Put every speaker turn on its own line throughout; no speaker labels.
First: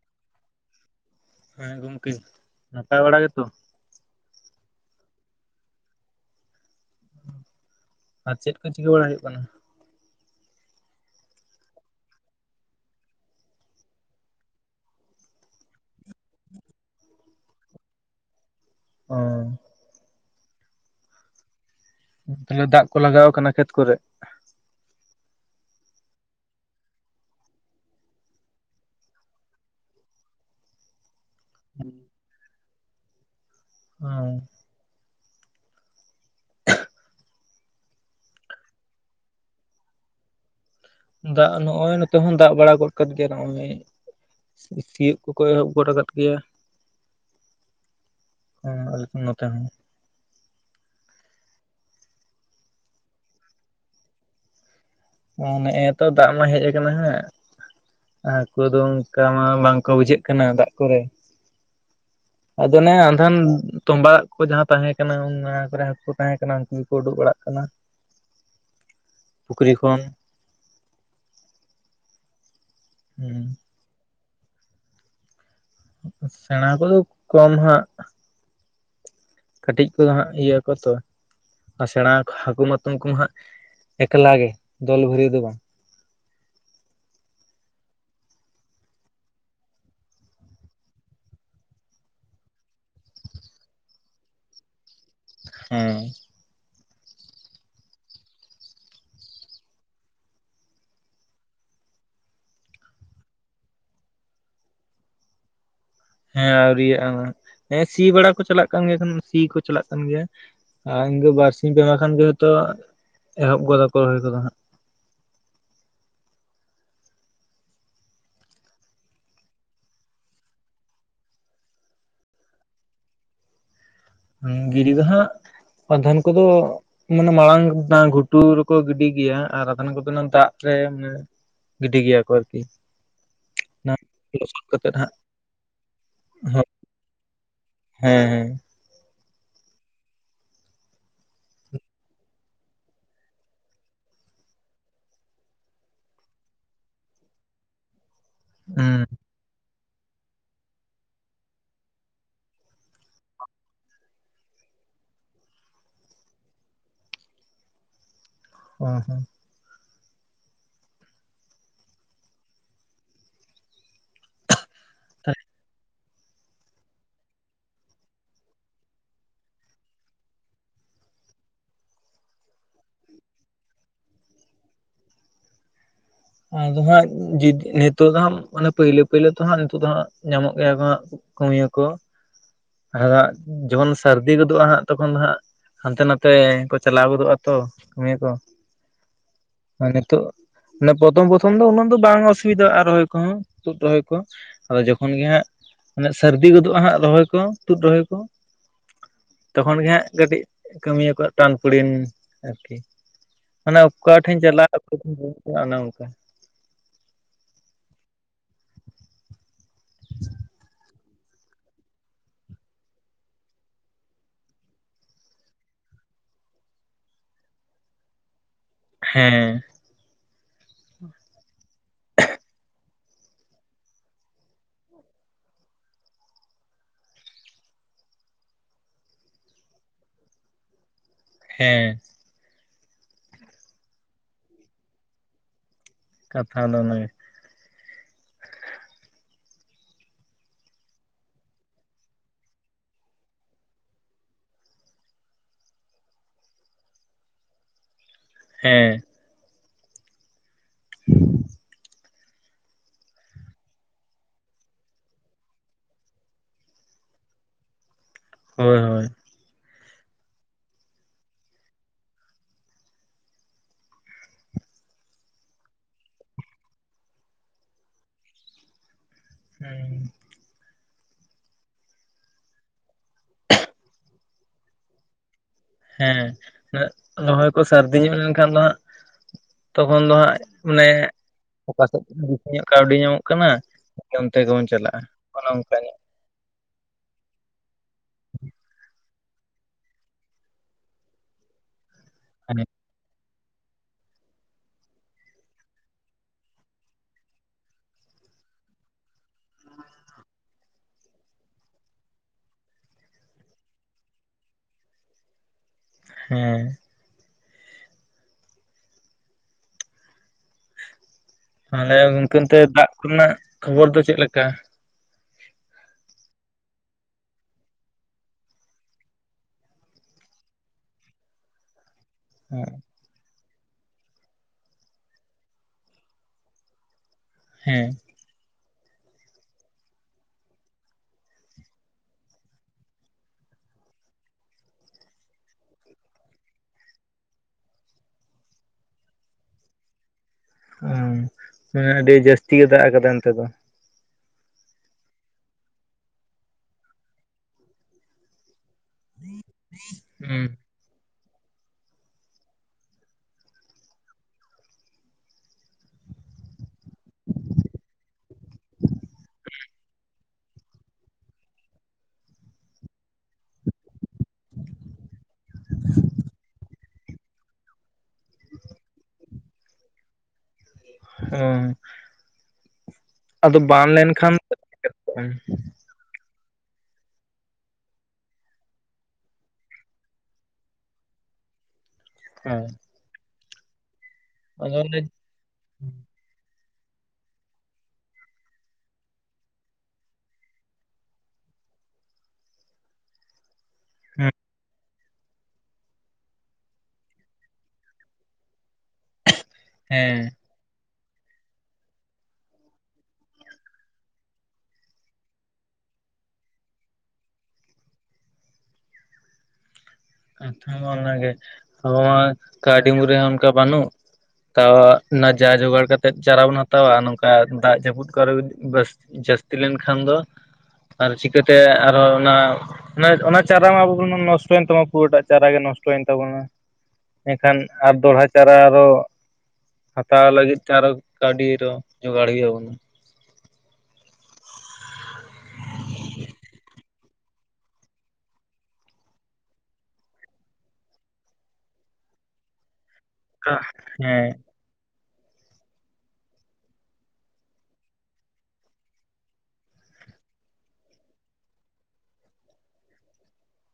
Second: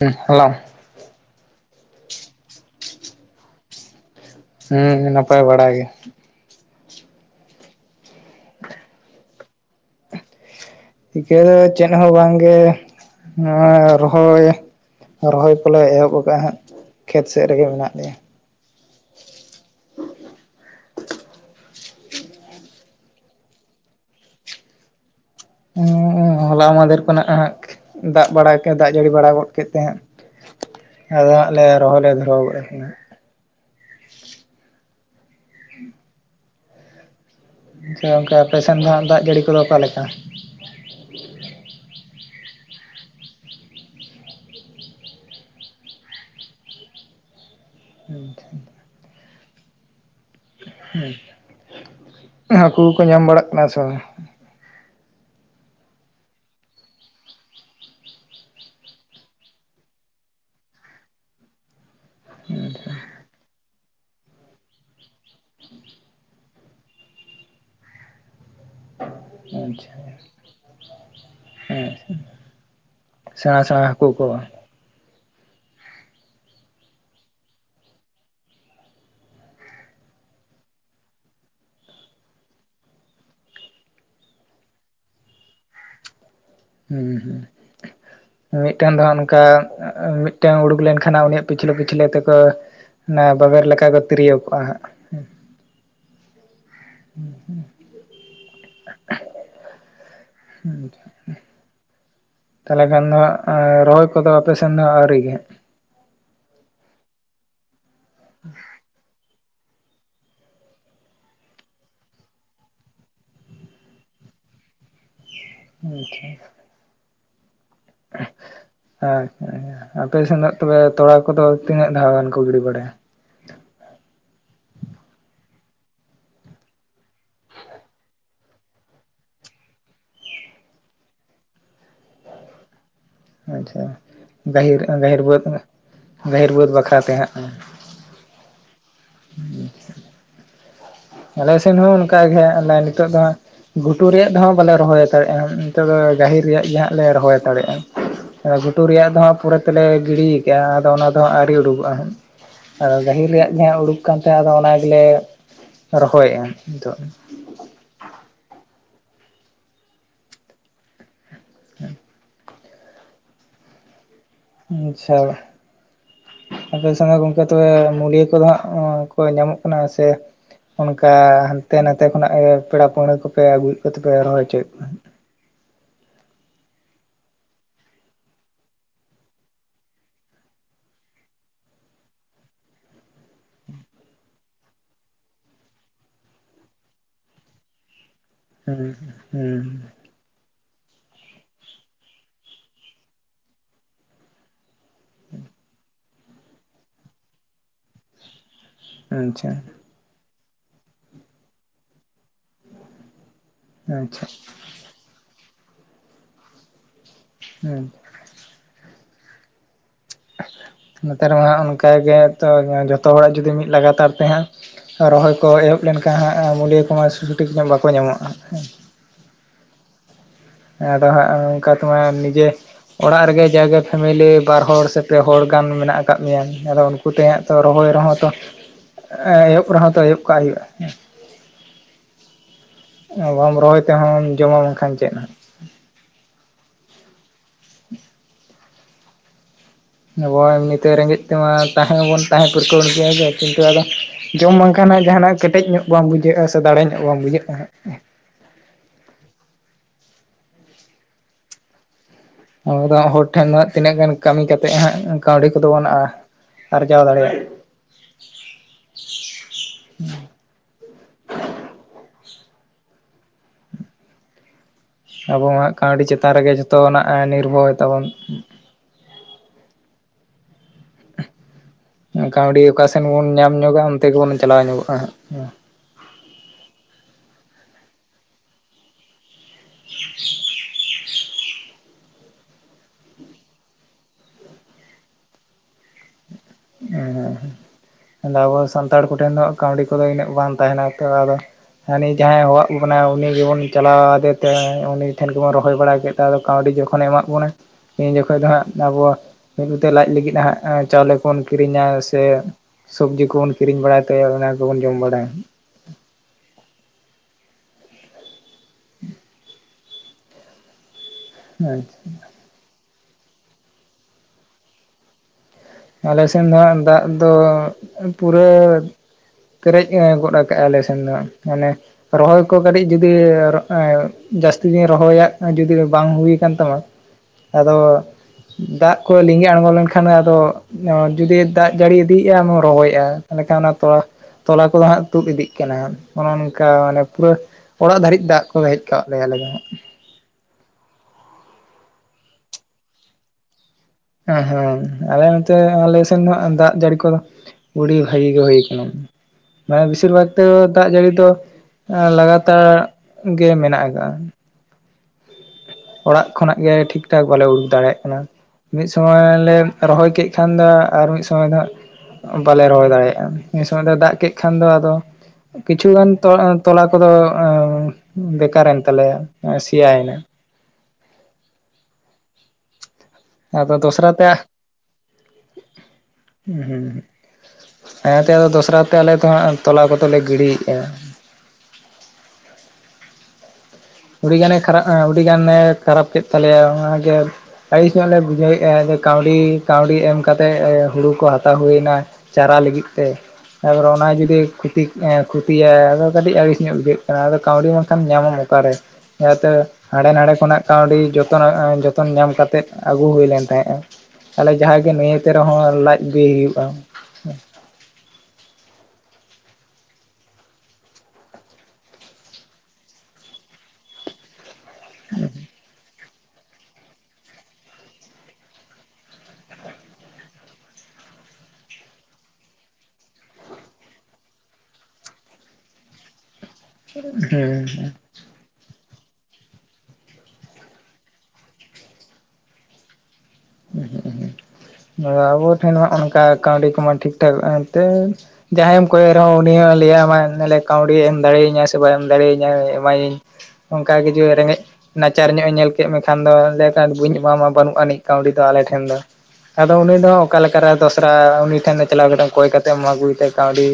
ᱦᱩᱸ ᱦᱮᱞᱳ,
ᱦᱮᱸ ᱜᱚᱢᱠᱮ ᱱᱟᱯᱟᱭ ᱵᱟᱲᱟ ᱜᱮᱛᱚ?
ᱦᱩᱸ ᱱᱟᱯᱟᱭ ᱵᱟᱲᱟ ᱜᱮ
ᱟᱨ ᱪᱮᱫ ᱠᱚ ᱪᱤᱠᱟᱹ ᱰᱟᱲᱟ ᱦᱩᱭᱩᱜ ᱠᱟᱱᱟ?
ᱤᱠᱟᱹ ᱪᱮᱫ ᱦᱚᱸ ᱵᱟᱝᱜᱮ ᱱᱚᱭ ᱨᱚᱦᱚᱭ ᱨᱚᱦᱚᱭ ᱠᱚᱞᱮ ᱮᱦᱚᱵ ᱟᱠᱟᱜ ᱦᱟᱸᱜ ᱠᱷᱮᱛ ᱥᱮᱫ ᱨᱮᱜᱮ ᱢᱮᱱᱟᱜ ᱞᱮᱧᱟᱹ᱾
[inaudible] ᱛᱟᱦᱚᱞᱮ ᱫᱟᱜ ᱠᱚ ᱞᱟᱜᱟᱣ ᱠᱟᱱᱟ ᱠᱷᱮᱛ ᱠᱚᱨᱮ?
ᱩᱸ-ᱩᱸᱦᱚᱞᱟ ᱢᱟᱫᱮᱨ ᱠᱷᱚᱱᱟᱜ ᱫᱟᱜ ᱵᱟᱲᱟ ᱠᱮᱫᱟ ᱫᱟᱜ ᱡᱟᱹᱲᱤ ᱵᱟᱲᱟ ᱜᱚᱫ ᱠᱮᱫᱛᱮ ᱦᱟᱸᱜ ᱟᱫᱚ ᱦᱟᱸᱜ ᱞᱮ ᱨᱚᱦᱚᱭ ᱞᱮ ᱫᱷᱩᱨᱟᱹᱣ ᱜᱚᱫ ᱠᱟᱱᱟ ᱾
[unintelligible]
ᱟᱪᱪᱷᱟ ᱚᱱᱠᱟ ᱟᱯᱮ ᱥᱮᱱ ᱱᱟᱦᱜ ᱫᱟᱜ ᱡᱟᱹᱲᱤ ᱠᱚᱫᱚ ᱚᱠᱟᱞᱮ ᱞᱮᱠᱟ?
ᱫᱟᱜ ᱱᱚᱜᱼᱚᱭ ᱱᱚᱛᱮ ᱦᱚᱸ ᱫᱟᱜ ᱵᱟᱲᱟ ᱜᱚᱫ ᱠᱟᱫ ᱜᱮᱭᱟ ᱱᱚᱜᱼᱚᱭ᱾ ᱥᱤᱭᱩᱜ ᱠᱚᱠᱚ ᱮᱦᱚᱵ ᱜᱚᱫ ᱟᱠᱟᱫ ᱜᱮᱭᱟ᱾
[inaudible]
[unintelligible] ᱱᱚᱛᱮ ᱦᱚᱸ᱾
ᱦᱟᱹᱠᱩ ᱠᱚ ᱧᱟᱢ ᱵᱟᱲᱟᱜ ᱠᱟᱱᱟ ᱥᱮ ᱵᱟᱝ?
ᱚ ᱱᱮᱜᱼ ᱮ ᱛᱚ ᱫᱟᱜ ᱢᱟ ᱦᱮᱡ ᱟᱠᱟᱱᱟ ᱦᱟᱜ᱾ ᱦᱟᱹᱠᱩ ᱫᱚ ᱚᱱᱠᱟ ᱢᱟ ᱵᱟᱝᱠᱚ ᱵᱩᱡᱷᱟᱹᱜ ᱠᱟᱱᱟ, ᱫᱟᱜ ᱠᱚᱨᱮ᱾ ᱟᱫᱚ ᱱᱮ ᱟᱫᱟᱱ ᱛᱚᱸᱵᱟᱜ ᱦᱟᱹᱠᱩ ᱡᱟᱦᱟᱸ ᱛᱟᱦᱮᱸ ᱠᱟᱱᱟ ᱩᱱ ᱚᱱᱟ ᱠᱚᱨᱮ ᱦᱟᱹᱠᱩ ᱛᱟᱦᱮᱸ ᱠᱟᱱᱟ ᱩᱱᱠᱩ ᱜᱮᱠᱚ ᱩᱰᱩᱠ ᱵᱟᱲᱟᱜ ᱠᱟᱱᱟ ᱯᱩᱠᱷᱨᱤ
ᱟᱪᱪᱷᱟ
ᱠᱷᱚᱱ
[inaudible] ᱮᱸ ᱟᱪᱪᱷᱟ
ᱦᱩᱸ
ᱥᱮᱬᱟ ᱥᱮᱬᱟ ᱦᱟᱹᱠᱩ ᱠᱚ
ᱥᱮᱬᱟ ᱦᱟᱹᱠᱩ ᱫᱚ ᱠᱚᱢ ᱦᱟᱸᱜ ᱠᱟᱹᱴᱤᱡ ᱠᱚ ᱫᱚ ᱤᱭᱟᱹᱜ ᱟᱠᱚ ᱛᱚ ᱟᱨ ᱥᱮᱬᱟ ᱦᱟᱹᱠᱩ ᱢᱟᱛᱚᱢ ᱩᱱᱠᱩ ᱢᱟ ᱦᱟᱸᱜ ᱮᱠᱞᱟ ᱜᱮ ᱫᱚᱞ ᱵᱷᱟᱹᱜᱤᱭᱟᱹ ᱫᱚ ᱵᱟᱝ
ᱦᱩᱸ ᱦᱩᱸ ᱢᱤᱫᱴᱟᱝ ᱫᱚ ᱱᱚᱝᱠᱟ ᱢᱤᱫᱴᱟᱝ ᱩᱰᱩᱠ ᱞᱮᱱᱠᱷᱟᱱ ᱩᱱᱤᱭᱟᱜ ᱯᱤᱪᱷᱞᱟᱹ ᱯᱤᱪᱷᱞᱟᱹ ᱛᱮ ᱠᱚ ᱚᱱᱮ ᱵᱟᱵᱮᱨ ᱞᱮᱠᱟ ᱠᱚ ᱛᱤᱨᱭᱟᱹᱶ ᱠᱚᱜᱼᱟ ᱦᱟᱸᱜ
ᱦᱮᱸ,
[inaudible] ᱛᱟᱦᱚᱞᱮ ᱠᱷᱟᱱ ᱫᱚ ᱦᱟᱸᱜ ᱨᱚᱦᱚᱭ ᱠᱚ ᱫᱚ ᱚᱯᱮᱥᱮᱱ ᱦᱟᱜ ᱟᱣᱨᱤ ᱜᱮ
ᱦᱮᱸ ᱟᱹᱣᱨᱤᱭᱟᱜ-ᱟ ᱱᱮᱜ-ᱮ ᱥᱤ ᱵᱟᱲᱟ ᱠᱚ ᱪᱟᱞᱟᱜ ᱠᱟᱱᱟ ᱱᱤᱛᱚᱜ ᱮᱠᱷᱟᱱ ᱥᱤ ᱠᱚ ᱪᱟᱞᱟᱜ ᱠᱟᱱ ᱜᱮᱭᱟ ᱟᱨ ᱵᱟᱨᱥᱤᱧ ᱯᱮ ᱠᱷᱟᱱ ᱜᱮ ᱦᱚᱭᱛᱚ ᱮᱦᱚᱵ ᱜᱚᱫ ᱟᱠᱚ ᱨᱚᱦᱚᱭ ᱠᱚ ᱫᱚ ᱦᱟᱸᱜ
ᱟᱪᱪᱷᱟ ᱦᱳᱭ ᱦᱳᱭ ᱟᱯᱮ ᱥᱮᱱ ᱫᱚ ᱛᱚᱵᱮ ᱛᱚᱲᱟ ᱠᱚ ᱫᱚ ᱛᱤᱱᱟᱹᱜ ᱫᱷᱟᱣ ᱜᱟᱱ ᱠᱚ ᱜᱤᱰᱤ ᱵᱟᱲᱟᱭᱟ
ᱜᱤᱨᱤ ᱫᱚ ᱦᱟᱸᱜ ᱟᱫᱷᱟᱱ ᱠᱚ ᱫᱚ ᱢᱟᱱᱮ ᱢᱟᱲᱟᱝ ᱜᱷᱩᱴᱩ ᱨᱮ ᱠᱚ ᱜᱤᱰᱤ ᱜᱮᱭᱟ ᱟᱨ ᱟᱫᱷᱟᱱ ᱠᱚ ᱫᱚ ᱫᱟᱜ ᱨᱮ ᱢᱟᱱᱮ ᱜᱤᱰᱤ ᱜᱮᱭᱟ ᱠᱚ ᱟᱨ ᱠᱤ
ᱟᱪᱪᱷᱟ ᱜᱟᱹᱦᱤᱨ
ᱠᱟᱛᱮᱫ ᱦᱟᱸᱜ
ᱜᱟᱹᱦᱤᱨ ᱵᱟᱹᱫᱽ ᱜᱟᱹᱦᱤᱨ ᱵᱟᱹᱫᱽ ᱵᱟᱠᱷᱨᱟ ᱛᱮ ᱦᱟᱸᱜ
ᱦᱮᱸ ᱦᱮᱸ
[inaudible] ᱟᱞᱮ ᱥᱮᱱ ᱦᱚᱸ ᱚᱱᱠᱟ ᱜᱮ ᱦᱟᱜ ᱱᱤᱛᱚᱜ ᱫᱚ ᱦᱟᱸᱜ ᱜᱷᱩᱴᱩ ᱨᱮᱭᱟᱜᱼᱫ ᱦᱚ ᱵᱟᱞᱮ ᱨᱚᱦᱚᱭ ᱦᱟᱛᱟᱨᱮᱜ-ᱟ ᱾ ᱱᱤᱛᱚᱜ ᱫᱚ ᱜᱟᱹᱦᱤᱨ ᱨᱮᱭᱟᱜ ᱜᱮ ᱦᱟᱸᱜ ᱞᱮ ᱨᱚᱦᱚᱭ ᱦᱟᱛᱟᱨᱮᱜ -ᱟ ᱜᱷᱩᱴᱩ
ᱦᱩᱸ
ᱨᱮᱭᱟᱜ ᱫᱚ ᱦᱟᱸᱜ ᱯᱚᱨᱮ ᱛᱮᱞᱮ ᱜᱤᱲᱤ ᱠᱟᱜᱼᱟ ᱟᱫᱚ ᱚᱱᱟ ᱫᱚᱜ ᱟᱹᱣᱨᱤ ᱩᱰᱩᱚᱜᱼᱟ ᱦᱟᱜ ᱟᱫᱚ ᱜᱟᱹᱦᱤᱨ ᱨᱮᱭᱟᱜ ᱩᱰᱩᱠ ᱠᱟᱱ ᱛᱮᱸᱫ ᱟᱫᱚ ᱚᱱᱟ ᱜᱮᱞᱮ ᱨᱚᱦᱚᱭᱮᱜᱼᱟ ᱱᱤᱛᱚᱜ
ᱦᱸ ᱦᱮᱸ
ᱦᱮᱸ [inaudible] ᱟᱪᱪᱷᱟ
ᱦᱚᱸ
ᱟᱯᱮ ᱥᱮᱱᱟᱜ ᱜᱚᱝᱠᱮ ᱛᱚᱵᱮ ᱢᱩᱞᱭᱤᱭᱟᱹ ᱠᱚ ᱫᱚ ᱦᱟᱸᱜ ᱠᱚ ᱧᱟᱢᱚᱜ ᱠᱟᱱᱟ ᱥᱮ ᱚᱱᱠᱟ ᱦᱟᱱᱛᱮ ᱱᱟᱛᱮ ᱠᱷᱚᱱᱟᱜ ᱜᱮ ᱯᱮᱲᱟ ᱯᱟᱹᱲᱦᱟᱹ ᱠᱚᱯᱮ ᱟᱹᱜᱩᱭᱮᱫ ᱠᱚᱛᱮᱯᱮ ᱨᱚᱦᱚᱭ ᱦᱚᱪᱚᱭᱮᱫ ᱠᱚᱣᱟ
ᱫᱚ ᱦᱟᱸᱜ ᱱᱤᱛᱚᱜ ᱫᱚ ᱦᱟᱸᱜ ᱢᱟᱱᱮ ᱯᱟᱹᱭᱞᱳ ᱯᱟᱹᱭᱞᱳ ᱫᱚ ᱦᱟᱸᱜ ᱱᱤᱛᱚᱜ ᱫᱚ ᱦᱟᱸᱜ ᱧᱟᱢᱚᱜ ᱜᱮᱭᱟ ᱠᱚ ᱦᱟᱸᱜ ᱠᱩᱢᱤᱭᱟᱹ ᱠᱚ ᱟᱨ ᱡᱚᱠᱷᱚᱱ ᱥᱟᱹᱨᱫᱤ ᱜᱚᱫᱚᱜᱼᱟ ᱦᱟᱸᱜ ᱛᱚᱠᱷᱚᱱ ᱫᱚ ᱦᱟᱸᱜ ᱦᱟᱱᱛᱮ ᱱᱟᱛᱮ ᱠᱚ ᱪᱟᱞᱟᱣ ᱜᱚᱫᱚᱜᱼᱟ ᱛᱚ ᱠᱟᱹᱢᱤᱭᱟᱹ ᱠᱚ
ᱦᱩᱸ ᱦᱩᱸ
ᱢᱮ ᱯᱨᱚᱛᱷᱚᱢ ᱯᱨᱚᱛᱷᱚᱢ ᱫᱚ ᱩᱱᱟᱹᱜ ᱫᱚ ᱵᱟᱝ ᱚᱥᱩᱵᱤᱫᱟᱜᱼᱟ ᱟᱨ ᱨᱚᱦᱚᱭ ᱠᱚᱦᱚᱸ ᱛᱩᱫ ᱨᱚᱦᱚᱭ ᱠᱚ ᱟᱫᱚ ᱡᱚᱠᱷᱚᱱ ᱜᱮ ᱦᱟᱸᱜ ᱥᱟᱹᱨᱫᱤ ᱜᱚᱫᱚᱜᱼᱟ ᱦᱟᱸ ᱨᱚᱦᱚᱭ ᱠᱚ ᱛᱩᱫ ᱨᱚᱦᱚᱭ ᱠᱚ
ᱟᱪᱪᱷᱟ
ᱛᱚᱠᱷᱚᱱ ᱜᱮ ᱦᱟᱸᱜ ᱠᱟᱹᱴᱤᱡ ᱠᱟᱹᱢᱤᱭᱟᱹ ᱠᱚ ᱴᱟᱱ ᱯᱩᱲᱤᱱ ᱟᱨᱠᱤ ᱢᱟᱱᱮ
ᱟᱪᱪᱷᱟ
ᱚᱠᱟᱴᱷᱮᱱ ᱪᱟᱞᱟᱜ ᱚᱠᱟ [unintelligible] ᱚᱱᱮ ᱚᱱᱠᱟ
ᱦᱮᱸ ᱱᱮᱛᱟᱨ ᱢᱟᱟᱸᱜ ᱚᱱᱠᱟᱜᱮᱛᱚ ᱡᱷᱚᱛᱚ ᱦᱚᱲᱟᱜ ᱡᱩᱫᱤ ᱢᱤᱫ ᱞᱟᱜᱟᱛᱟᱨ ᱛᱮ ᱦᱟᱸᱜ ᱨᱚᱦᱚᱭ ᱠᱚ ᱮᱦᱚᱵ ᱞᱮᱱᱠᱷᱟᱱ ᱦᱟᱸᱜ ᱢᱩᱞᱭᱟᱹ ᱠᱚ ᱢᱟ ᱥᱚᱴᱷᱤᱠ ᱢᱟ ᱵᱟᱠᱚ ᱧᱟᱢᱚᱜᱼᱟ ᱦᱟᱜ ᱠᱷᱟᱱ
ᱦᱮᱸ
ᱫᱚ ᱦᱟᱸᱜ ᱚᱱᱠᱟ ᱛᱮᱢᱟ ᱱᱤᱡᱮ ᱚᱲᱟᱜ ᱨᱮᱜᱮ ᱡᱟᱜᱮ ᱯᱷᱮᱢᱮᱞᱤ ᱵᱟᱨ ᱦᱚᱲ ᱥᱮ ᱯᱮ ᱦᱚᱲ ᱜᱟᱱ ᱢᱮᱱᱟᱜ ᱟᱠᱟᱫ ᱢᱮᱭᱟ ᱟᱫᱚ ᱩᱱᱠᱩ ᱩᱱᱠᱩ ᱛᱮ ᱦᱟᱸᱜ ᱛᱚ ᱨᱚᱦᱚᱭ ᱨᱮᱦᱚᱸ ᱛᱚ ᱮᱦᱚᱵ ᱨᱮᱦᱚᱸ ᱛᱚ ᱮᱦᱚᱵ ᱠᱟᱜ ᱦᱩᱭᱩᱜᱼᱟ
ᱦᱮᱸ
ᱵᱟᱢ ᱨᱚᱦᱚᱭ ᱛᱮ ᱦᱚᱸᱚᱢ ᱡᱚᱢᱟᱢ ᱦᱟᱜᱠᱷᱟᱱ ᱪᱮᱫ ᱦᱟᱸᱜ
ᱠᱟᱛᱷᱟ ᱫᱚ ᱚᱱᱟ ᱜᱮ
[inaudible] ᱟᱵᱚ ᱮᱢᱱᱤᱛᱮ ᱨᱮᱸᱜᱮᱡ ᱛᱮᱢᱟ ᱛᱟᱦᱮᱸ ᱦᱚᱸᱵᱚᱱ ᱛᱟᱦᱮᱸ ᱯᱟᱹᱨᱠᱟᱹᱣ [inaudible] ᱜᱮ ᱠᱤᱱᱛᱩ ᱟᱫᱚ ᱡᱚᱢ ᱵᱟᱝᱠᱷᱟᱱ ᱡᱟᱦᱟᱱᱟᱜ ᱠᱮᱴᱮᱡ ᱧᱚᱜ ᱵᱟᱝ ᱵᱩᱡᱷᱟᱹᱜᱼᱟ ᱥᱮ ᱫᱟᱲᱮ ᱧᱚᱜ ᱵᱟᱝ ᱵᱩᱡᱷᱟᱹᱜᱼᱟ
ᱦᱮᱸ
ᱟᱫᱚ ᱦᱚᱲ ᱴᱷᱮᱱ ᱫᱚ ᱛᱤᱱᱟᱹᱜ ᱜᱟᱱ ᱠᱟᱹᱢᱤ ᱠᱟᱛᱮᱫ ᱦᱟᱜ ᱠᱟᱹᱣᱰᱤ ᱠᱚᱫᱚ ᱵᱚᱱ ᱟᱨᱡᱟᱣ ᱫᱟᱲᱮᱭᱟᱜᱼᱟ
ᱦᱳᱭ ᱦᱳᱭ
ᱟᱵᱚᱣᱟᱜ ᱠᱟᱹᱣᱰᱤ ᱪᱮᱛᱟᱱ ᱨᱮᱜᱮ ᱡᱚᱛᱚᱱᱟᱜ ᱱᱤᱨᱵᱷᱚᱨ ᱛᱟᱵᱚᱱ
ᱦᱮᱸ
ᱠᱟᱹᱣᱰᱤ ᱚᱠᱟᱥᱮᱱ ᱵᱚᱱ ᱧᱟᱢ ᱧᱚᱜᱼᱟ ᱚᱱᱛᱮ ᱜᱮᱵᱚᱱ ᱪᱟᱞᱟᱣ ᱧᱚᱜᱚᱜᱼᱟ
ᱦᱮᱸ ᱨᱚᱦᱚᱭ ᱠᱚ ᱥᱟᱹᱨᱫᱤ ᱧᱚᱜ ᱞᱮᱱᱠᱷᱟᱱ ᱫᱚ ᱦᱟᱸᱜ ᱛᱚᱠᱷᱚᱱ ᱫᱚ ᱦᱟᱜ ᱢᱟᱱᱮ ᱚᱠᱟᱥᱮᱫ ᱵᱮᱥᱤ ᱧᱚᱜ ᱠᱟᱹᱣᱰᱤ ᱧᱟᱢᱚᱜ ᱠᱟᱱᱟ ᱚᱱᱛᱮ ᱜᱮᱵᱚᱱ ᱪᱟᱞᱟᱜ-ᱟ ᱚᱱᱮ ᱚᱱᱠᱟ ᱧᱚᱜ
ᱦᱮ ᱟᱵᱚ ᱥᱟᱱᱛᱟᱲ ᱠᱚᱴᱷᱮᱱ ᱫᱚ ᱠᱟᱹᱣᱰᱤ ᱠᱚᱫᱚ ᱩᱱᱟᱹᱜ ᱵᱟᱝ ᱛᱟᱦᱮᱱᱟ ᱛᱚ ᱦᱟᱹᱱᱤ ᱡᱟᱦᱟᱭ
ᱦᱮᱸ
ᱦᱚᱣᱟᱜ ᱩᱱᱤ ᱜᱮᱵᱚᱱ ᱪᱟᱞᱟᱣ ᱟᱫᱮ ᱛᱮ ᱩᱱᱤ ᱴᱷᱮᱱ ᱜᱮᱵᱚᱱ ᱨᱚᱦᱚᱭ ᱵᱟᱲᱟ ᱠᱮᱫ ᱛᱮ ᱟᱫᱚ ᱠᱟᱹᱣᱰᱤ ᱡᱚᱠᱷᱚᱱ ᱮᱢᱟᱜ ᱵᱚᱱᱟ ᱤᱧ ᱡᱚᱠᱷᱚᱱ ᱫᱚ ᱦᱟᱜ ᱟᱵᱚ [unintelligible] ᱛᱮ ᱞᱟᱡ ᱞᱟᱹᱜᱤᱫ ᱦᱟᱜ ᱪᱟᱣᱞᱮ ᱵᱚᱱ ᱠᱤᱨᱤᱧᱟ ᱥᱮ ᱥᱚᱵᱽᱡᱤ ᱠᱚᱵᱚᱱ ᱠᱤᱨᱤᱧ ᱵᱟᱲᱟᱭ ᱛᱮ ᱚᱱᱟ ᱠᱚᱵᱚᱱ ᱡᱚᱢ ᱵᱟᱲᱟᱭᱟ
ᱦᱮᱸ
[inaudible]
ᱛᱟᱦᱞᱮ
ᱟᱪᱪᱷᱟ
ᱜᱚᱝᱠᱮ ᱚᱱᱛᱮ ᱫᱟᱜ ᱠᱚᱨᱮᱱᱟᱜ ᱠᱷᱚᱵᱚᱨ ᱫᱚ ᱪᱮᱫ ᱞᱮᱠᱟ
ᱟᱞᱮᱥᱮᱱ ᱫᱚ ᱫᱟᱜ ᱫᱚ ᱯᱩᱨᱟᱹ ᱯᱮᱨᱮᱡ ᱮ ᱜᱚᱫ ᱠᱟᱜᱼᱟ ᱟᱞᱮ ᱥᱮᱱ ᱫᱚ ᱾ ᱢᱟᱱᱮ ᱨᱚᱦᱚᱭ ᱠᱚ ᱠᱟᱹᱴᱤᱡ ᱡᱩᱫᱤ [unintelligible] ᱡᱟᱹᱥᱛᱤ [unintelligible] ᱨᱚᱦᱚᱭᱟᱜ ᱡᱩᱫᱤ ᱵᱟᱝ ᱦᱩᱭ ᱟᱠᱟᱱ ᱛᱟᱢᱟ
ᱦᱮᱸ
ᱟᱫᱚ ᱫᱟᱜ ᱠᱚ ᱞᱤᱸᱜᱤ ᱟᱸᱬᱜᱚ ᱞᱮᱱᱠᱷᱟᱱ ᱟᱫᱚ ᱡᱩᱫᱤ ᱫᱟᱜ ᱡᱟᱹᱲᱤ ᱤᱫᱤᱭᱮᱫᱼᱟ ᱟᱢ ᱨᱚᱦᱚᱭᱮᱜᱼᱟ ᱛᱟᱦᱚᱞᱮ ᱠᱷᱟᱱ ᱚᱱᱟ ᱛᱚ ᱛᱚᱞᱟ ᱠᱚᱫᱚ ᱦᱟᱜ ᱛᱩᱫ ᱤᱫᱤᱜ ᱠᱟᱱᱟ ᱚᱱᱮ ᱚᱱᱠᱟ ᱢᱟᱱᱮ ᱯᱩᱨᱟᱹ ᱚᱲᱟᱜ ᱫᱷᱟᱹᱨᱤᱡ ᱫᱟᱜ ᱠᱚ ᱦᱮᱡ ᱠᱟᱜ ᱞᱮᱭᱟᱜ ᱟᱞᱮ ᱫᱚ
ᱚ ᱢᱟᱱᱮ ᱟᱹᱰᱤ ᱡᱟᱹᱥᱛᱤ ᱜᱮ ᱫᱟᱜ ᱠᱟᱫᱟ ᱚᱱᱛᱮ ᱫᱚ
ᱦᱮᱸ ᱦᱮᱸ ᱟᱞᱮ ᱱᱚᱛᱮ ᱟᱞᱮ ᱥᱮᱱ ᱫᱚ ᱦᱟᱸᱜ ᱫᱟᱜ ᱡᱟᱹᱲᱤ ᱠᱚᱫᱚ ᱩᱰᱤ ᱵᱷᱟᱜᱤ ᱜᱮ ᱦᱩᱭ ᱠᱟᱱᱟ ᱾ ᱢᱟᱱᱮ ᱵᱤᱥᱤᱨ ᱵᱷᱟᱜ ᱛᱮ
ᱦᱩᱸ
ᱫᱟᱜ ᱡᱟᱹᱲᱤ ᱫᱚ ᱞᱟᱜᱟᱛᱟᱨ ᱜᱮ ᱢᱮᱱᱟᱜ ᱠᱟᱜᱼᱟ ᱾ ᱚᱲᱟᱜ ᱠᱷᱚᱱᱟᱜ ᱜᱮ ᱴᱷᱤᱠ ᱴᱷᱟᱠ ᱵᱟᱞᱮ ᱩᱰᱩᱠ ᱫᱟᱲᱮᱭᱟᱜ ᱠᱟᱱᱟ ᱾ ᱢᱤᱫ ᱥᱚᱢᱚᱭ ᱞᱮ ᱨᱚᱦᱚᱭ ᱠᱮᱫ ᱠᱷᱟᱱ ᱫᱚ ᱟᱨ ᱢᱤᱫ ᱥᱚᱢᱚᱭ ᱫᱚ ᱦᱟᱸᱜ ᱵᱟᱞᱮ ᱨᱚᱦᱚᱲ ᱫᱟᱲᱮᱭᱟᱜᱼᱟ ᱾ ᱱᱤᱭᱟᱹ ᱥᱚᱢᱚᱭ ᱫᱚ ᱫᱟᱜ ᱠᱮᱫ ᱠᱷᱟᱱ ᱫᱚ ᱟᱫᱚ ᱠᱤᱪᱷᱩ ᱜᱟᱱ ᱛᱚ ᱛᱚᱞᱟ ᱠᱚᱫᱚ ᱵᱮᱠᱟᱨᱮᱱ ᱛᱟᱞᱮᱭᱟ ᱥᱮᱭᱟᱭᱮᱱᱟ ᱾
ᱚ ᱟᱫᱚ ᱵᱟᱱ
ᱫᱚᱥᱨᱟ ᱛᱮ
ᱞᱮᱱᱠᱷᱟᱱ
ᱦᱩᱸ ᱦᱩᱸ ᱚᱱᱟ ᱛᱮ ᱟᱫᱚ ᱫᱚᱥᱨᱟ ᱛᱮ ᱟᱞᱮ ᱫᱚ ᱦᱟᱸᱜ ᱛᱚᱞᱟ ᱠᱚᱫᱚ ᱞᱮ ᱜᱤᱲᱤᱭᱮᱫᱟ ᱾
ᱦᱮᱸ ᱾
ᱩᱰᱤ ᱜᱟᱱᱮ ᱠᱷᱟᱨᱟᱯ
ᱚᱱᱮ
ᱩᱰᱤ ᱜᱟᱱᱮ ᱠᱷᱟᱨᱟᱯ ᱠᱮᱫ ᱛᱟᱞᱮᱭᱟ ᱚᱱᱟᱜᱮ ᱟᱹᱲᱤᱥ ᱧᱚᱜ ᱞᱮ ᱵᱩᱡᱷᱟᱹᱣᱮᱫ-ᱟ ᱡᱮ ᱠᱟᱹᱣᱰᱤ ᱠᱟᱹᱣᱰᱤ ᱮᱢ ᱠᱟᱛᱮᱫ ᱦᱩᱲᱩ ᱠᱚ ᱦᱟᱛᱟᱣ ᱦᱩᱭᱮᱱᱟ ᱾ ᱪᱟᱨᱟ ᱞᱟᱹᱜᱤᱫ ᱛᱮ ᱛᱟᱯᱚᱨᱮ ᱚᱱᱟ
ᱦᱮᱸ
ᱡᱩᱫᱤ ᱠᱷᱩᱛᱤ ᱮᱸ ᱠᱷᱩᱛᱤᱭᱟᱭ ᱟᱫᱚ ᱠᱟᱹᱴᱤᱡ ᱟᱹᱲᱤᱥ ᱧᱚᱜ ᱵᱩᱡᱟᱹᱜ ᱠᱟᱱᱟ ᱟᱫᱚ ᱠᱟᱹᱣᱰᱤ ᱵᱟᱝᱠᱷᱟᱱ ᱧᱟᱢᱟᱢ ᱚᱠᱟᱨᱮ ᱟᱫᱚ ᱦᱟᱸᱰᱮ
ᱦᱮᱸ
ᱱᱟᱰᱮ ᱠᱷᱚᱱᱟᱜ ᱠᱟᱹᱣᱰᱤ ᱡᱚᱛᱚ ᱡᱚᱛᱚᱱ ᱧᱟᱢ ᱠᱟᱛᱮᱫ ᱟᱹᱜᱩ ᱦᱩᱭ ᱞᱮᱱ ᱛᱟᱦᱮᱸᱜᱼᱟ ᱾ ᱛᱟᱦᱞᱮ ᱡᱟᱦᱟᱭ ᱜᱮ ᱱᱤᱭᱟᱹᱛᱮ ᱨᱮᱦᱚᱸ ᱞᱟᱡ ᱵᱤ ᱦᱩᱭᱩᱜᱼᱟ ᱾
ᱟᱪᱪᱷᱟ ᱢᱟ ᱚᱱᱟᱜᱮ [unintelligible] ᱠᱟᱹᱣᱰᱤ ᱢᱤ ᱦᱚᱸ ᱚᱱᱠᱟ ᱵᱟᱹᱱᱩᱜ ᱾ ᱛᱚᱻ ᱚᱱᱟ ᱡᱟ ᱡᱚᱜᱟᱲ ᱠᱟ ᱼᱛᱮᱫ ᱪᱟᱨᱟ ᱵᱚᱱ ᱦᱟᱛᱟᱣᱟ ᱱᱚᱝᱠᱟ ᱫᱟᱜ ᱡᱟᱹᱯᱩᱫ ᱠᱚᱨᱮ ᱡᱟᱹᱥᱛᱤ ᱞᱮᱱᱠᱷᱟᱱ ᱫᱚ ᱟᱨ ᱪᱤᱠᱟᱹᱛᱮ ᱟᱨᱦᱚ ᱚᱱᱟ ᱚᱱᱟ ᱪᱟᱨᱟ ᱢᱟ ᱟᱵᱚ [unintelligible] ᱱᱚᱥᱴᱚᱭᱮᱱ ᱛᱟᱢᱟ ᱾ ᱯᱩᱨᱟᱹᱴᱟᱜ ᱪᱟᱨᱟ ᱜᱮ ᱱᱚᱥᱴᱚᱭᱮᱱ ᱛᱟᱵᱚᱱᱟ ᱮᱱᱠᱷᱟᱱ
ᱦᱮᱸ
ᱟᱨ ᱫᱚᱲᱦᱟ ᱪᱟᱨᱟ ᱫᱚ ᱦᱟᱛᱟᱣ ᱞᱟᱹᱜᱤᱫ ᱛᱮ ᱟᱨᱚ ᱠᱟᱹᱣᱰᱤ ᱨᱚ ᱡᱚᱜᱟᱲ ᱦᱳᱭᱳᱜᱼᱟ ᱩᱱ ᱾
ᱦᱩᱸ ᱦᱩᱸ ᱟᱵᱚ ᱴᱷᱮᱱ ᱢᱟ ᱚᱱᱠᱟ ᱠᱟᱹᱣᱰᱤ ᱠᱚᱢᱟ ᱴᱷᱤᱠ ᱴᱷᱟᱠ ᱮᱱᱛᱮ ᱡᱟᱦᱟᱸᱭᱮᱢ ᱠᱚᱭᱮ ᱨᱮᱦᱚᱸ ᱩᱱᱤ ᱦᱚᱸ ᱞᱟᱹᱭᱟᱢᱟᱭ ᱞᱮ ᱠᱟᱹᱣᱰᱤ ᱮᱢ ᱫᱟᱲᱮᱭᱟᱹᱧᱟ ᱥᱮ ᱵᱟᱭ ᱮᱢ ᱫᱟᱲᱮᱭᱟᱹᱧᱟ ᱮᱢᱟᱭᱟᱹᱧ ᱾ ᱚᱝᱠᱟ ᱜᱮ
ᱦᱮᱸ
ᱡᱩᱫᱤ ᱨᱮᱸᱜᱮᱡ ᱱᱟᱪᱟᱨ ᱧᱚᱜ ᱮ ᱧᱮᱞ ᱠᱮᱜ ᱢᱮᱠᱷᱟᱱ ᱫᱚᱸ ᱞᱟᱹᱭᱟ ᱛᱚ ᱵᱟᱹᱧ ᱮᱢᱟᱢᱟ ᱵᱟᱹᱱᱩᱜ ᱟᱹᱱᱤᱡ ᱾ ᱠᱟᱹᱣᱰᱤ ᱫᱚ ᱟᱞᱮ ᱴᱷᱮᱱ ᱫᱚ ᱾ ᱟᱫᱚ ᱩᱱᱤ ᱫᱚ ᱚᱠᱟ ᱞᱮᱠᱟᱨᱮ ᱫᱚᱥᱨᱟ ᱩᱱᱤ ᱴᱷᱮᱱ ᱪᱟᱞᱟᱣ ᱠᱟᱛᱮ ᱠᱚᱭ ᱠᱟᱛᱮ ᱮᱢ ᱟᱹᱜᱩᱭ ᱛᱟᱭ ᱠᱟᱹᱣᱰᱤ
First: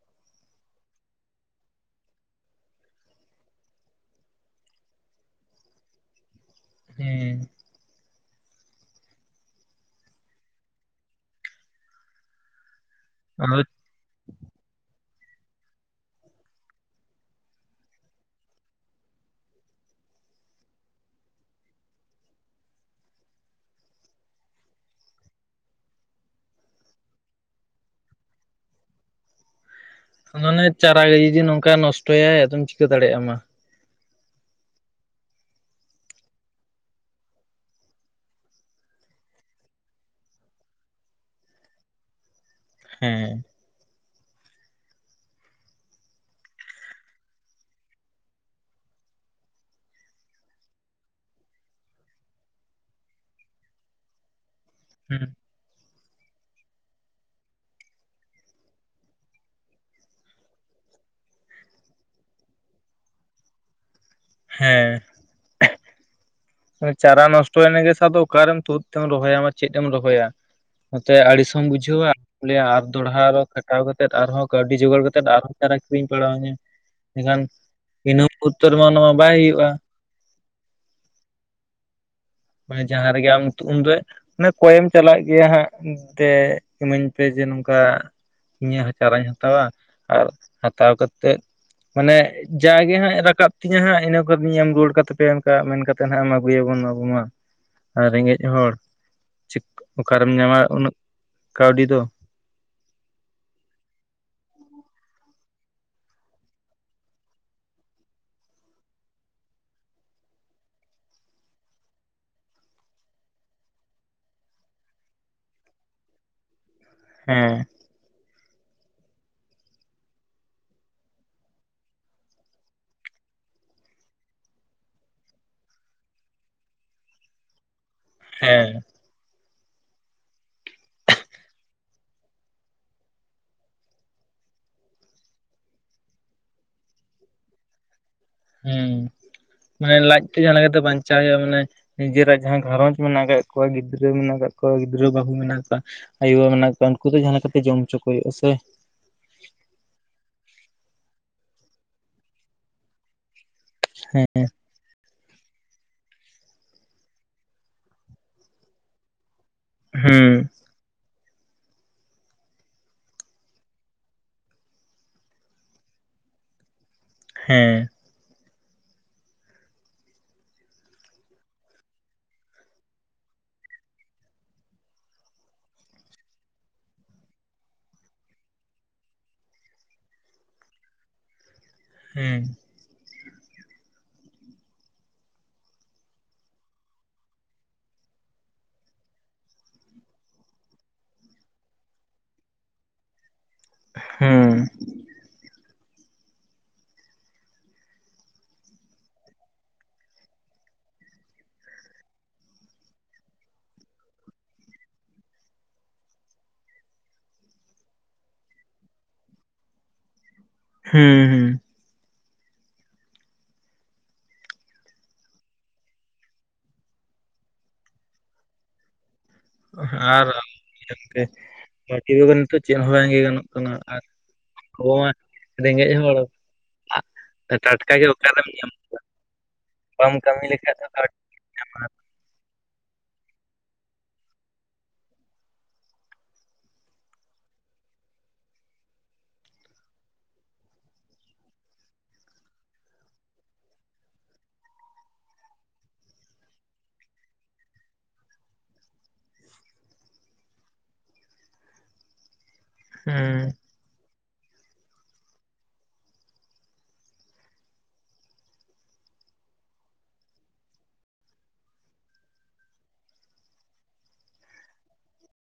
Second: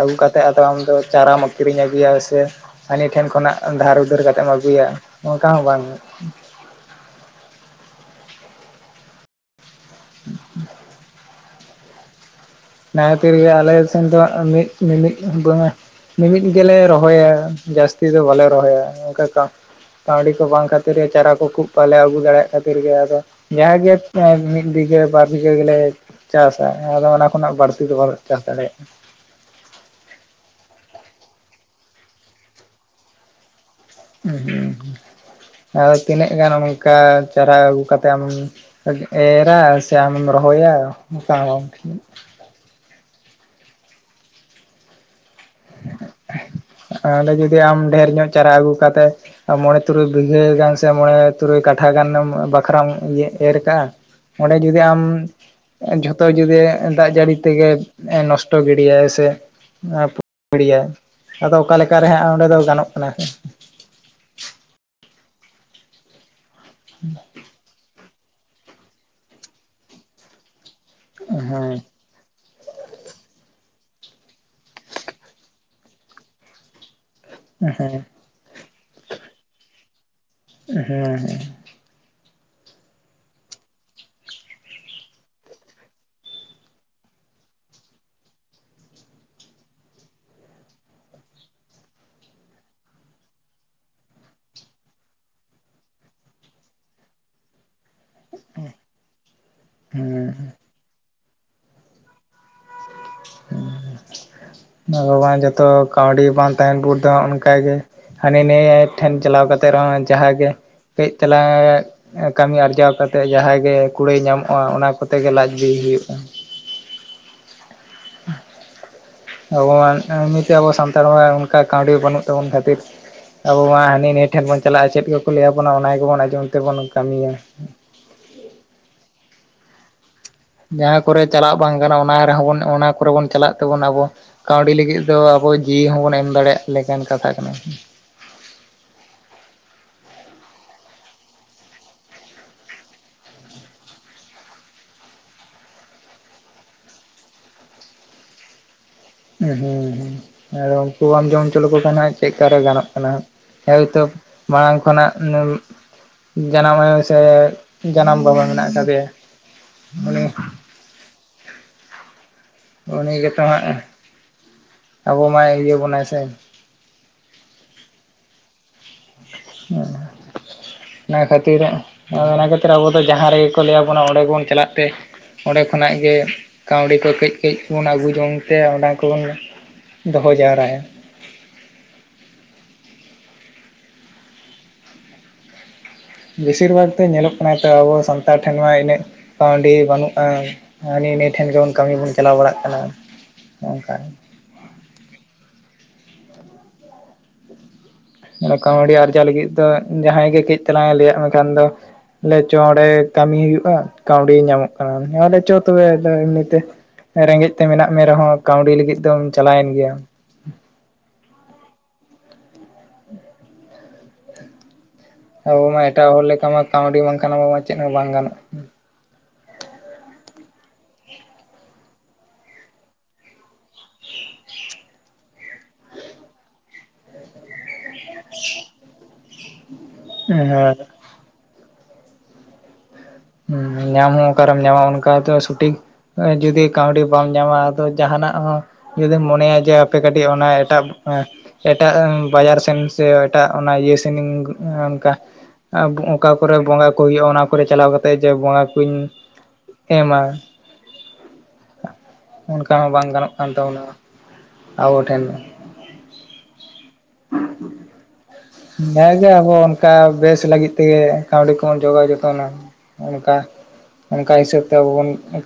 ᱟᱹᱜᱩ ᱠᱟᱛᱮᱜ ᱟᱫᱚ ᱟᱢ ᱫᱚ ᱪᱟᱨᱟᱢ ᱟᱠᱠᱷᱤᱨᱤᱧ ᱟᱹᱜᱩᱭᱟ ᱥᱮ ᱦᱟᱹᱱᱤ ᱴᱷᱮᱱ ᱠᱷᱚᱱᱟᱜ ᱫᱷᱟᱨ ᱩᱫᱷᱟᱹᱨ ᱠᱟᱛᱮᱢ ᱟᱹᱜᱩᱭᱟ ᱚᱝᱠᱟ ᱦᱚᱸ ᱵᱟᱝ
ᱦᱮᱸᱻ
[inaudible] ᱚᱱᱟ ᱛᱮᱜᱮ
ᱟᱫᱚ
ᱟᱞᱮ ᱥᱮᱱ ᱫᱚ ᱢᱤᱫ ᱢᱤᱜ ᱢᱤᱜ ᱫᱚᱢᱮ ᱢᱤᱢᱤᱫ ᱜᱮᱞᱮ ᱨᱚᱦᱚᱭᱟ ᱡᱟᱹᱥᱛᱤ ᱫᱚ ᱵᱟᱞᱮ ᱨᱚᱦᱚᱭᱟ ᱚᱝᱠᱟ ᱠᱟ- ᱠᱟᱹᱣᱰᱤ ᱠᱚ ᱵᱟᱝ ᱠᱷᱟᱹᱛᱤᱨ ᱜᱮ ᱪᱟᱨᱟ ᱠᱚ ᱠᱷᱩᱵ ᱵᱟᱞᱮ ᱟᱹᱜᱩ ᱫᱟᱲᱮᱭᱟᱜ ᱠᱷᱟᱹᱛᱤᱨ ᱜᱮ ᱟᱫᱚ ᱡᱟ ᱜᱮ ᱢᱤᱫ ᱵᱤᱜᱷᱟᱹ ᱵᱟᱨ ᱵᱤᱜᱷᱟᱹ ᱜᱮᱞᱮ ᱪᱟᱥᱟ ᱟᱫᱚ ᱚᱱᱟ ᱠᱷᱚᱱᱟᱜ ᱵᱟᱹᱲᱛᱤ ᱫᱚ ᱵᱟᱞᱮ ᱪᱟᱥ ᱫᱟᱲᱮᱭᱟᱜᱼᱟ ᱾
ᱢᱟᱱᱮ ᱪᱟᱨᱟ ᱜᱮ ᱡᱩᱫᱤ ᱱᱚᱝᱠᱟ ᱱᱚᱥᱴᱚᱭᱟᱭ ᱟᱫᱚᱢ ᱪᱤᱠᱟᱹ ᱫᱟᱲᱮᱭᱟᱜᱼᱟ ᱢᱟ ᱾
ᱩᱸ ᱦᱩᱸ ᱟᱫᱚ ᱛᱤᱱᱟᱹᱜ ᱜᱟᱱ ᱚᱝᱠᱟ ᱪᱟᱨᱟ ᱟᱹᱜᱩ ᱠᱟᱛᱮᱫ ᱟᱢᱮᱢ ᱮᱨᱟ ᱥᱮ ᱟᱢᱮᱢ ᱨᱚᱦᱚᱭᱟ [unintelligible]
ᱦᱩᱸ ᱾
ᱟᱫᱚ ᱡᱩᱫᱤ ᱟᱢ ᱰᱷᱮᱨ ᱧᱚᱜ ᱪᱟᱨᱟ ᱟᱹᱜᱩ ᱠᱟᱛᱮ ᱢᱚᱬᱮ ᱛᱩᱨᱩᱭ ᱵᱤᱜᱷᱟᱹ ᱜᱟᱱ ᱥᱮ ᱢᱚᱬᱮ ᱛᱩᱨᱩᱭ ᱠᱟᱴᱷᱟ ᱜᱟᱱᱮᱢ ᱵᱟᱠᱷᱨᱟᱢ ᱤᱭᱟᱹ ᱮᱨ ᱠᱟᱜᱼᱟ ᱚᱸᱰᱮ ᱡᱩᱫᱤ ᱟᱢ ᱡᱷᱚᱛᱚ ᱡᱩᱫᱤ ᱫᱟᱜ ᱡᱟᱹᱲᱤ ᱛᱮᱜᱮ ᱱᱚᱥᱴᱚ ᱜᱤᱰᱤᱭᱟᱭ ᱥᱮ [unintelligible] ᱟᱫᱚ ᱚᱠᱟ ᱞᱮᱠᱮ ᱨᱮ ᱦᱟᱸᱜ ᱚᱸᱰᱮ ᱫᱚ ᱜᱟᱱᱚᱜ ᱠᱟᱱᱟ ᱾
ᱦᱮᱸ ᱪᱟᱨᱟ ᱱᱚᱥᱴᱚᱭᱱᱟ ᱜᱮ ᱥᱟᱶ ᱫᱚ ᱚᱠᱟᱨᱮᱢ ᱛᱳᱫ ᱛᱮᱢ ᱨᱚᱦᱚᱭᱟ ᱪᱮᱫ ᱮᱢ ᱨᱚᱦᱚᱭᱟ? ᱱᱚᱛᱮ ᱟᱹᱲᱤᱥ ᱦᱚᱸᱢ
ᱦᱮᱸ
ᱵᱩᱡᱷᱟᱹᱣᱟ ᱾ ᱞᱟᱹᱭᱟ ᱟᱨ ᱫᱚᱲᱦᱟ ᱨᱮ ᱠᱷᱟᱴᱟᱣ ᱠᱟᱛᱮᱫ ᱟᱨᱦᱚᱸ ᱠᱟᱹᱣᱰᱤ ᱡᱚᱜᱟᱲ ᱠᱟᱛᱮᱫ ᱟᱨᱦᱚᱸ ᱪᱟᱨᱟ ᱠᱤᱨᱤᱧ ᱯᱟᱲᱟᱣ ᱟᱹᱧᱟ ᱾ ᱢᱮᱠᱷᱟᱱ
[unintelligible]
ᱤᱱᱟᱹ ᱯᱩᱛᱚᱨ ᱢᱟ ᱱᱚᱣᱟ ᱵᱟᱭ ᱦᱳᱭᱳᱜᱼᱟ ᱾
ᱩᱸ ᱦᱩᱸ
ᱢᱟᱱᱮ ᱡᱟᱦᱟᱸ ᱨᱮᱜᱮ ᱟᱢ ᱩᱱ ᱫᱚ ᱢᱟᱱᱮ ᱠᱚᱭᱮᱢ ᱪᱟᱞᱟᱜ ᱜᱮᱭᱟ ᱦᱟᱸᱜ ᱫᱮ ᱤᱢᱟᱹᱧ ᱯᱮ ᱡᱮ ᱱᱚᱝᱠᱟ ᱱᱤᱭᱟᱹ ᱦᱚᱸ ᱪᱟᱨᱟᱧ ᱦᱟᱛᱟᱣᱟ ᱟᱨ ᱦᱟᱛᱟᱣ ᱠᱟᱛᱮᱫ ᱢᱟᱱᱮ ᱡᱟᱭᱜᱮ ᱦᱟᱸᱜ ᱨᱟᱠᱟᱵ ᱛᱤᱧᱟᱹ ᱦᱟᱸᱜ ᱤᱱᱟᱹ [unintelligible] ᱮᱢ ᱨᱩᱣᱟᱹᱲ ᱠᱟᱛᱮ ᱯᱮ ᱮᱢ ᱠᱟᱜ ᱢᱮᱱ ᱠᱟᱛᱮ ᱱᱟᱸᱜ ᱮᱢ ᱟᱹᱜᱩᱭᱟᱵᱚᱱ ᱟᱵᱚ ᱢᱟ ᱟᱨ ᱨᱮᱸᱜᱮᱡ ᱦᱚᱲ ᱪᱤᱠ ᱚᱠᱟᱨᱮᱢ
ᱦᱮᱸ
ᱧᱟᱢᱟ ᱩᱱᱟᱹᱜ ᱠᱟᱹᱣᱰᱤ ᱫᱚ ᱾
ᱩᱸ [unintelligible] ᱡᱚᱛᱚ ᱠᱟᱹᱣᱰᱤ ᱵᱟᱝ ᱛᱟᱦᱮᱱ ᱵᱩᱴ ᱫᱚ ᱚᱱᱠᱟ ᱜᱮ ᱦᱟᱱᱮ ᱱᱮᱭᱟᱹ ᱴᱷᱮᱱ ᱪᱟᱞᱟᱣ ᱠᱟᱛᱮᱫ ᱨᱮᱦᱚᱸ ᱡᱟᱦᱟᱸᱜᱮ ᱠᱟᱹᱡ ᱛᱮᱞᱟᱝ ᱠᱟᱹᱢᱤ ᱟᱨᱡᱟᱣ ᱠᱟᱛᱮᱜ ᱡᱟᱦᱟᱸᱭ ᱜᱮ ᱠᱩᱲᱟᱹᱭ ᱧᱟᱢᱚᱜᱼᱟ ᱚᱱᱟ ᱠᱚᱛᱮ ᱜᱮ ᱞᱟᱡ ᱵᱤ ᱦᱩᱭᱩᱜᱼᱟ
ᱦᱮᱸ
ᱟᱵᱚ [unintelligible] ᱮᱢᱱᱤᱛᱮ ᱟᱵᱚ ᱥᱟᱱᱛᱟᱲ [unintelligible] ᱚᱱᱠᱟ ᱠᱟᱹᱣᱰᱤ ᱵᱟᱹᱱᱩᱜ ᱛᱟᱵᱚᱱ ᱠᱷᱟᱹᱛᱤᱨ ᱟᱵᱚ ᱢᱟ ᱦᱟᱹᱱᱤ ᱱᱤᱭᱟᱹ ᱴᱷᱮᱱ ᱵᱚᱱ ᱪᱟᱞᱟᱜᱼᱟ ᱪᱮᱫ ᱠᱚᱠᱚ ᱞᱟᱹᱭᱟᱵᱚᱱᱟ ᱚᱱᱟ ᱜᱮᱵᱚᱱ ᱟᱸᱡᱚᱢ ᱛᱮᱵᱚᱱ ᱠᱟᱹᱢᱤᱭᱟ
ᱦᱮᱸ
ᱡᱟᱦᱟᱸ ᱠᱚᱨᱮ ᱪᱟᱞᱟᱜ ᱵᱟᱝ ᱜᱟᱱᱚᱜᱼᱟ ᱚᱱᱟ ᱨᱮᱦᱚᱸ ᱵᱚᱱ ᱚᱱᱟ ᱠᱚᱨᱮ ᱵᱚᱱ ᱪᱟᱞᱟᱜ ᱛᱮᱵᱚᱱ ᱟᱵᱚ ᱠᱟᱹᱣᱰᱤ ᱞᱤᱜᱤᱜ ᱫᱚ ᱟᱵᱚ ᱡᱤᱣᱤ ᱦᱚᱸᱵᱚᱱ ᱮᱢ ᱫᱟᱲᱮᱭᱟᱜ ᱞᱮᱠᱟᱱ ᱠᱟᱛᱷᱟ ᱠᱟᱱᱟ ᱾
ᱦᱩᱸ ᱢᱟᱱᱮ ᱞᱟᱡ ᱛᱮ ᱡᱟᱦᱟᱸ ᱞᱮᱠᱟᱛᱮ ᱵᱟᱧᱪᱟᱣ ᱦᱳᱭᱳᱜᱼᱟ ᱢᱟᱱᱮ ᱱᱤᱡᱮᱨᱟᱜ ᱡᱟᱦᱟᱸ ᱜᱷᱟᱨᱚᱸᱡᱽ ᱢᱮᱱᱟᱜ ᱟᱠᱟᱜ ᱠᱚᱣᱟ ᱜᱤᱫᱽᱨᱟᱹ ᱢᱮᱱᱟᱜ ᱟᱠᱟᱫ ᱠᱚᱣᱟ ᱜᱤᱫᱽᱨᱟᱹ ᱵᱟᱹᱦᱩ ᱢᱮᱱᱟᱜ ᱠᱟ ᱟᱭᱳᱵᱟ ᱢᱮᱱᱟᱜ ᱠᱚᱣᱟ ᱩᱱᱠᱩ ᱫᱚ ᱡᱟᱦᱟᱸ ᱞᱮᱠᱟᱛᱮ ᱡᱚᱢ ᱪᱚ ᱠᱚ ᱦᱳᱭᱳᱜᱼᱟ ᱥᱮ
ᱩᱸ ᱦᱩᱸ ᱦᱩᱸ ᱟᱨ ᱩᱝᱠᱩ ᱵᱟᱢ ᱡᱚᱢ ᱪᱚ ᱞᱮᱠᱚ ᱠᱷᱟᱱ ᱦᱟᱸᱜ ᱪᱮᱜ ᱠᱟᱨᱮ ᱜᱟᱱᱚᱜ ᱠᱟᱱᱟ ᱦᱮᱭᱛᱚ
ᱦᱮᱸ
ᱢᱟᱲᱟᱝ ᱠᱷᱚᱱᱟᱜ ᱡᱟᱱᱟᱢ ᱟᱭᱳ ᱥᱮ ᱡᱟᱱᱟᱢ ᱵᱟᱵᱟ ᱢᱮᱱᱟᱜ ᱟᱠᱟᱫᱮᱭᱟ ᱢᱟᱱᱮ
ᱦᱩᱸ
[unintelligible] ᱩᱱᱤ ᱜᱮᱛᱚ ᱦᱟᱸᱜ ᱟᱵᱚ ᱢᱟᱭ ᱩᱭᱦᱟᱹᱨ ᱵᱚᱱᱟᱭ ᱥᱮ
ᱦᱮᱸ
ᱦᱮᱸ [unintelligible] ᱚᱱᱟ ᱠᱷᱟᱹᱛᱤᱨ ᱚᱱᱟ ᱠᱷᱟᱹᱛᱤᱨ ᱟᱵᱚ ᱡᱟᱦᱟᱸ ᱨᱮᱜᱮ ᱠᱚ ᱞᱟᱹᱭᱟᱵᱚᱱᱟ ᱚᱸᱰᱮ ᱜᱮᱵᱚᱱ ᱪᱟᱞᱟᱜ ᱛᱮ ᱚᱸᱰᱮ ᱠᱷᱚᱱᱟᱜ ᱜᱮ ᱠᱟᱹᱣᱰᱤ ᱠᱚ ᱠᱟᱹᱡ ᱠᱟᱹᱡ ᱵᱚᱱ ᱟᱹᱜᱩ ᱡᱚᱝ ᱛᱮ ᱚᱱᱟ ᱠᱚᱵᱚᱱ ᱫᱚᱦᱚ ᱡᱟᱣᱨᱟᱭᱟ
[unintelligible]
ᱵᱮᱥᱤᱨ ᱵᱷᱟᱜᱽᱛᱮ ᱧᱮᱞᱚᱜ ᱠᱟᱱᱟ ᱛᱚ ᱟᱵᱚ ᱥᱟᱱᱛᱟᱲ ᱴᱷᱮᱱ ᱢᱟ ᱤᱱᱟᱹᱜ ᱠᱟᱹᱣᱰᱤ ᱵᱟᱹᱱᱩᱜᱼᱟ ᱦᱟᱹᱱᱤ ᱱᱤᱭᱟᱹ ᱴᱷᱮᱱ ᱜᱮᱵᱚᱱ ᱠᱟᱹᱢᱤ ᱵᱚᱱ ᱪᱟᱞᱟᱣ ᱵᱟᱲᱟᱜ ᱠᱟᱱᱟ ᱚᱝᱠᱟ ᱮ ᱠᱟᱹᱣᱰᱤ ᱟᱨᱡᱟᱣ ᱞᱟᱹᱜᱤᱫ ᱫᱚ ᱡᱟᱦᱟᱸᱭ ᱜᱮ ᱠᱟᱹᱡ ᱛᱟᱞᱟᱝᱮ ᱞᱟᱹᱭᱟᱜ ᱢᱮᱠᱷᱟᱱ ᱫᱚ [unintelligible] ᱪᱚ ᱚᱸᱰᱮ ᱠᱟᱹᱢᱤ ᱦᱩᱭᱩᱜᱼᱟ ᱠᱟᱹᱣᱰᱤ ᱧᱟᱢᱚᱜ ᱠᱟᱱᱟ ᱟᱞᱮ ᱪᱚ ᱛᱚᱵᱮ ᱟ ᱮᱢᱱᱤᱛᱮ ᱨᱮᱸᱜᱮᱡ ᱛᱮ ᱢᱮᱱᱟᱜ ᱢᱮ ᱨᱮᱦᱚᱸ ᱠᱟᱹᱣᱰᱤ ᱞᱟᱹᱜᱤᱫ ᱫᱚᱢ ᱪᱟᱞᱟᱣᱮᱱ ᱜᱮᱭᱟ
ᱦᱮᱸ ᱦᱮᱸ
ᱟᱵᱚᱢᱟ ᱮᱴᱟᱜ ᱦᱚᱲ ᱞᱮᱠᱟᱢᱟ ᱠᱟᱹᱣᱰᱤ ᱵᱟᱝᱠᱷᱟᱱ ᱢᱟ ᱪᱮᱫ ᱦᱚᱸ ᱵᱟᱝ ᱜᱟᱱᱚᱜ
ᱟᱨ [unintelligible] ᱱᱤᱛᱚᱜ ᱪᱮᱫ ᱦᱚᱸ ᱵᱟᱝ ᱜᱮᱭ ᱜᱟᱱᱚᱜᱼᱟ ᱾ ᱟᱨ ᱟᱵᱚ ᱢᱟ ᱨᱮᱸᱜᱮᱡ ᱦᱚᱲ ᱴᱟᱴ ᱚᱱᱠᱟᱜᱮ ᱚᱠᱟᱨᱮᱢ ᱧᱟᱢ ᱠᱚᱣᱟ ᱵᱟᱢ ᱠᱟᱹᱢᱤ ᱞᱮᱠᱟᱡ
ᱦᱮᱸ
ᱫᱚ ᱧᱟᱢᱟ
[unintelligible] ᱧᱟᱢ ᱦᱚ ᱚᱠᱟᱨᱮᱢ ᱧᱟᱢᱟ [unintelligible] [unintelligible] ᱥᱩᱴᱷᱤᱠ ᱡᱩᱫᱤ ᱠᱟᱹᱣᱰᱤ ᱵᱟᱢ ᱧᱟᱢᱟ ᱟᱫᱚ ᱡᱟᱦᱟᱱᱟᱜ ᱦᱚᱸ ᱡᱩᱫᱤᱢ ᱢᱚᱱᱮᱭᱟ ᱡᱮ ᱦᱟᱯᱮ ᱠᱟᱹᱴᱤᱡ ᱚᱱᱟ ᱮᱴᱟᱜ ᱮᱴᱟᱜ ᱵᱟᱡᱟᱨ ᱥᱮᱱ ᱥᱮ ᱮᱴᱟᱜ ᱚᱱᱟ ᱤᱭᱟᱹ ᱥᱮᱱᱤ ᱚᱱᱠᱟ ᱚᱠᱟ ᱠᱚᱨᱮ ᱵᱚᱸᱜᱟ ᱠᱚ ᱦᱩᱭᱩᱜᱼᱟ ᱚᱱᱟ ᱠᱚᱨᱮ ᱪᱟᱞᱟᱣ ᱠᱟᱛᱮᱜ ᱛᱮ ᱡᱮ ᱵᱚᱸᱜᱟ ᱠᱩᱧ ᱮᱢᱟ ᱚᱱᱠᱟ ᱦᱚᱸ ᱵᱟᱝ ᱜᱟᱱᱚᱜ
ᱦᱩᱸ
ᱠᱟᱱ ᱛᱟᱵᱚᱱᱟ [unintelligible] ᱟᱵᱚ ᱴᱷᱮᱱ [unintelligible] ᱦᱮᱸ ᱜᱮ ᱟᱵᱚ ᱚᱱᱠᱟ ᱵᱮᱥ ᱞᱟᱹᱜᱤᱫ ᱛᱮᱜᱮ ᱠᱟᱹᱣᱰᱤ ᱠᱚᱵᱚᱱ ᱡᱚᱜᱟᱣ ᱡᱚᱛᱚᱱᱟ᱾ [unintelligible] ᱚᱱᱠᱟ ᱦᱤᱥᱟᱹᱵᱽ ᱛᱮ ᱟᱵᱚ ᱵᱚᱱ ᱠᱟᱹᱢᱤ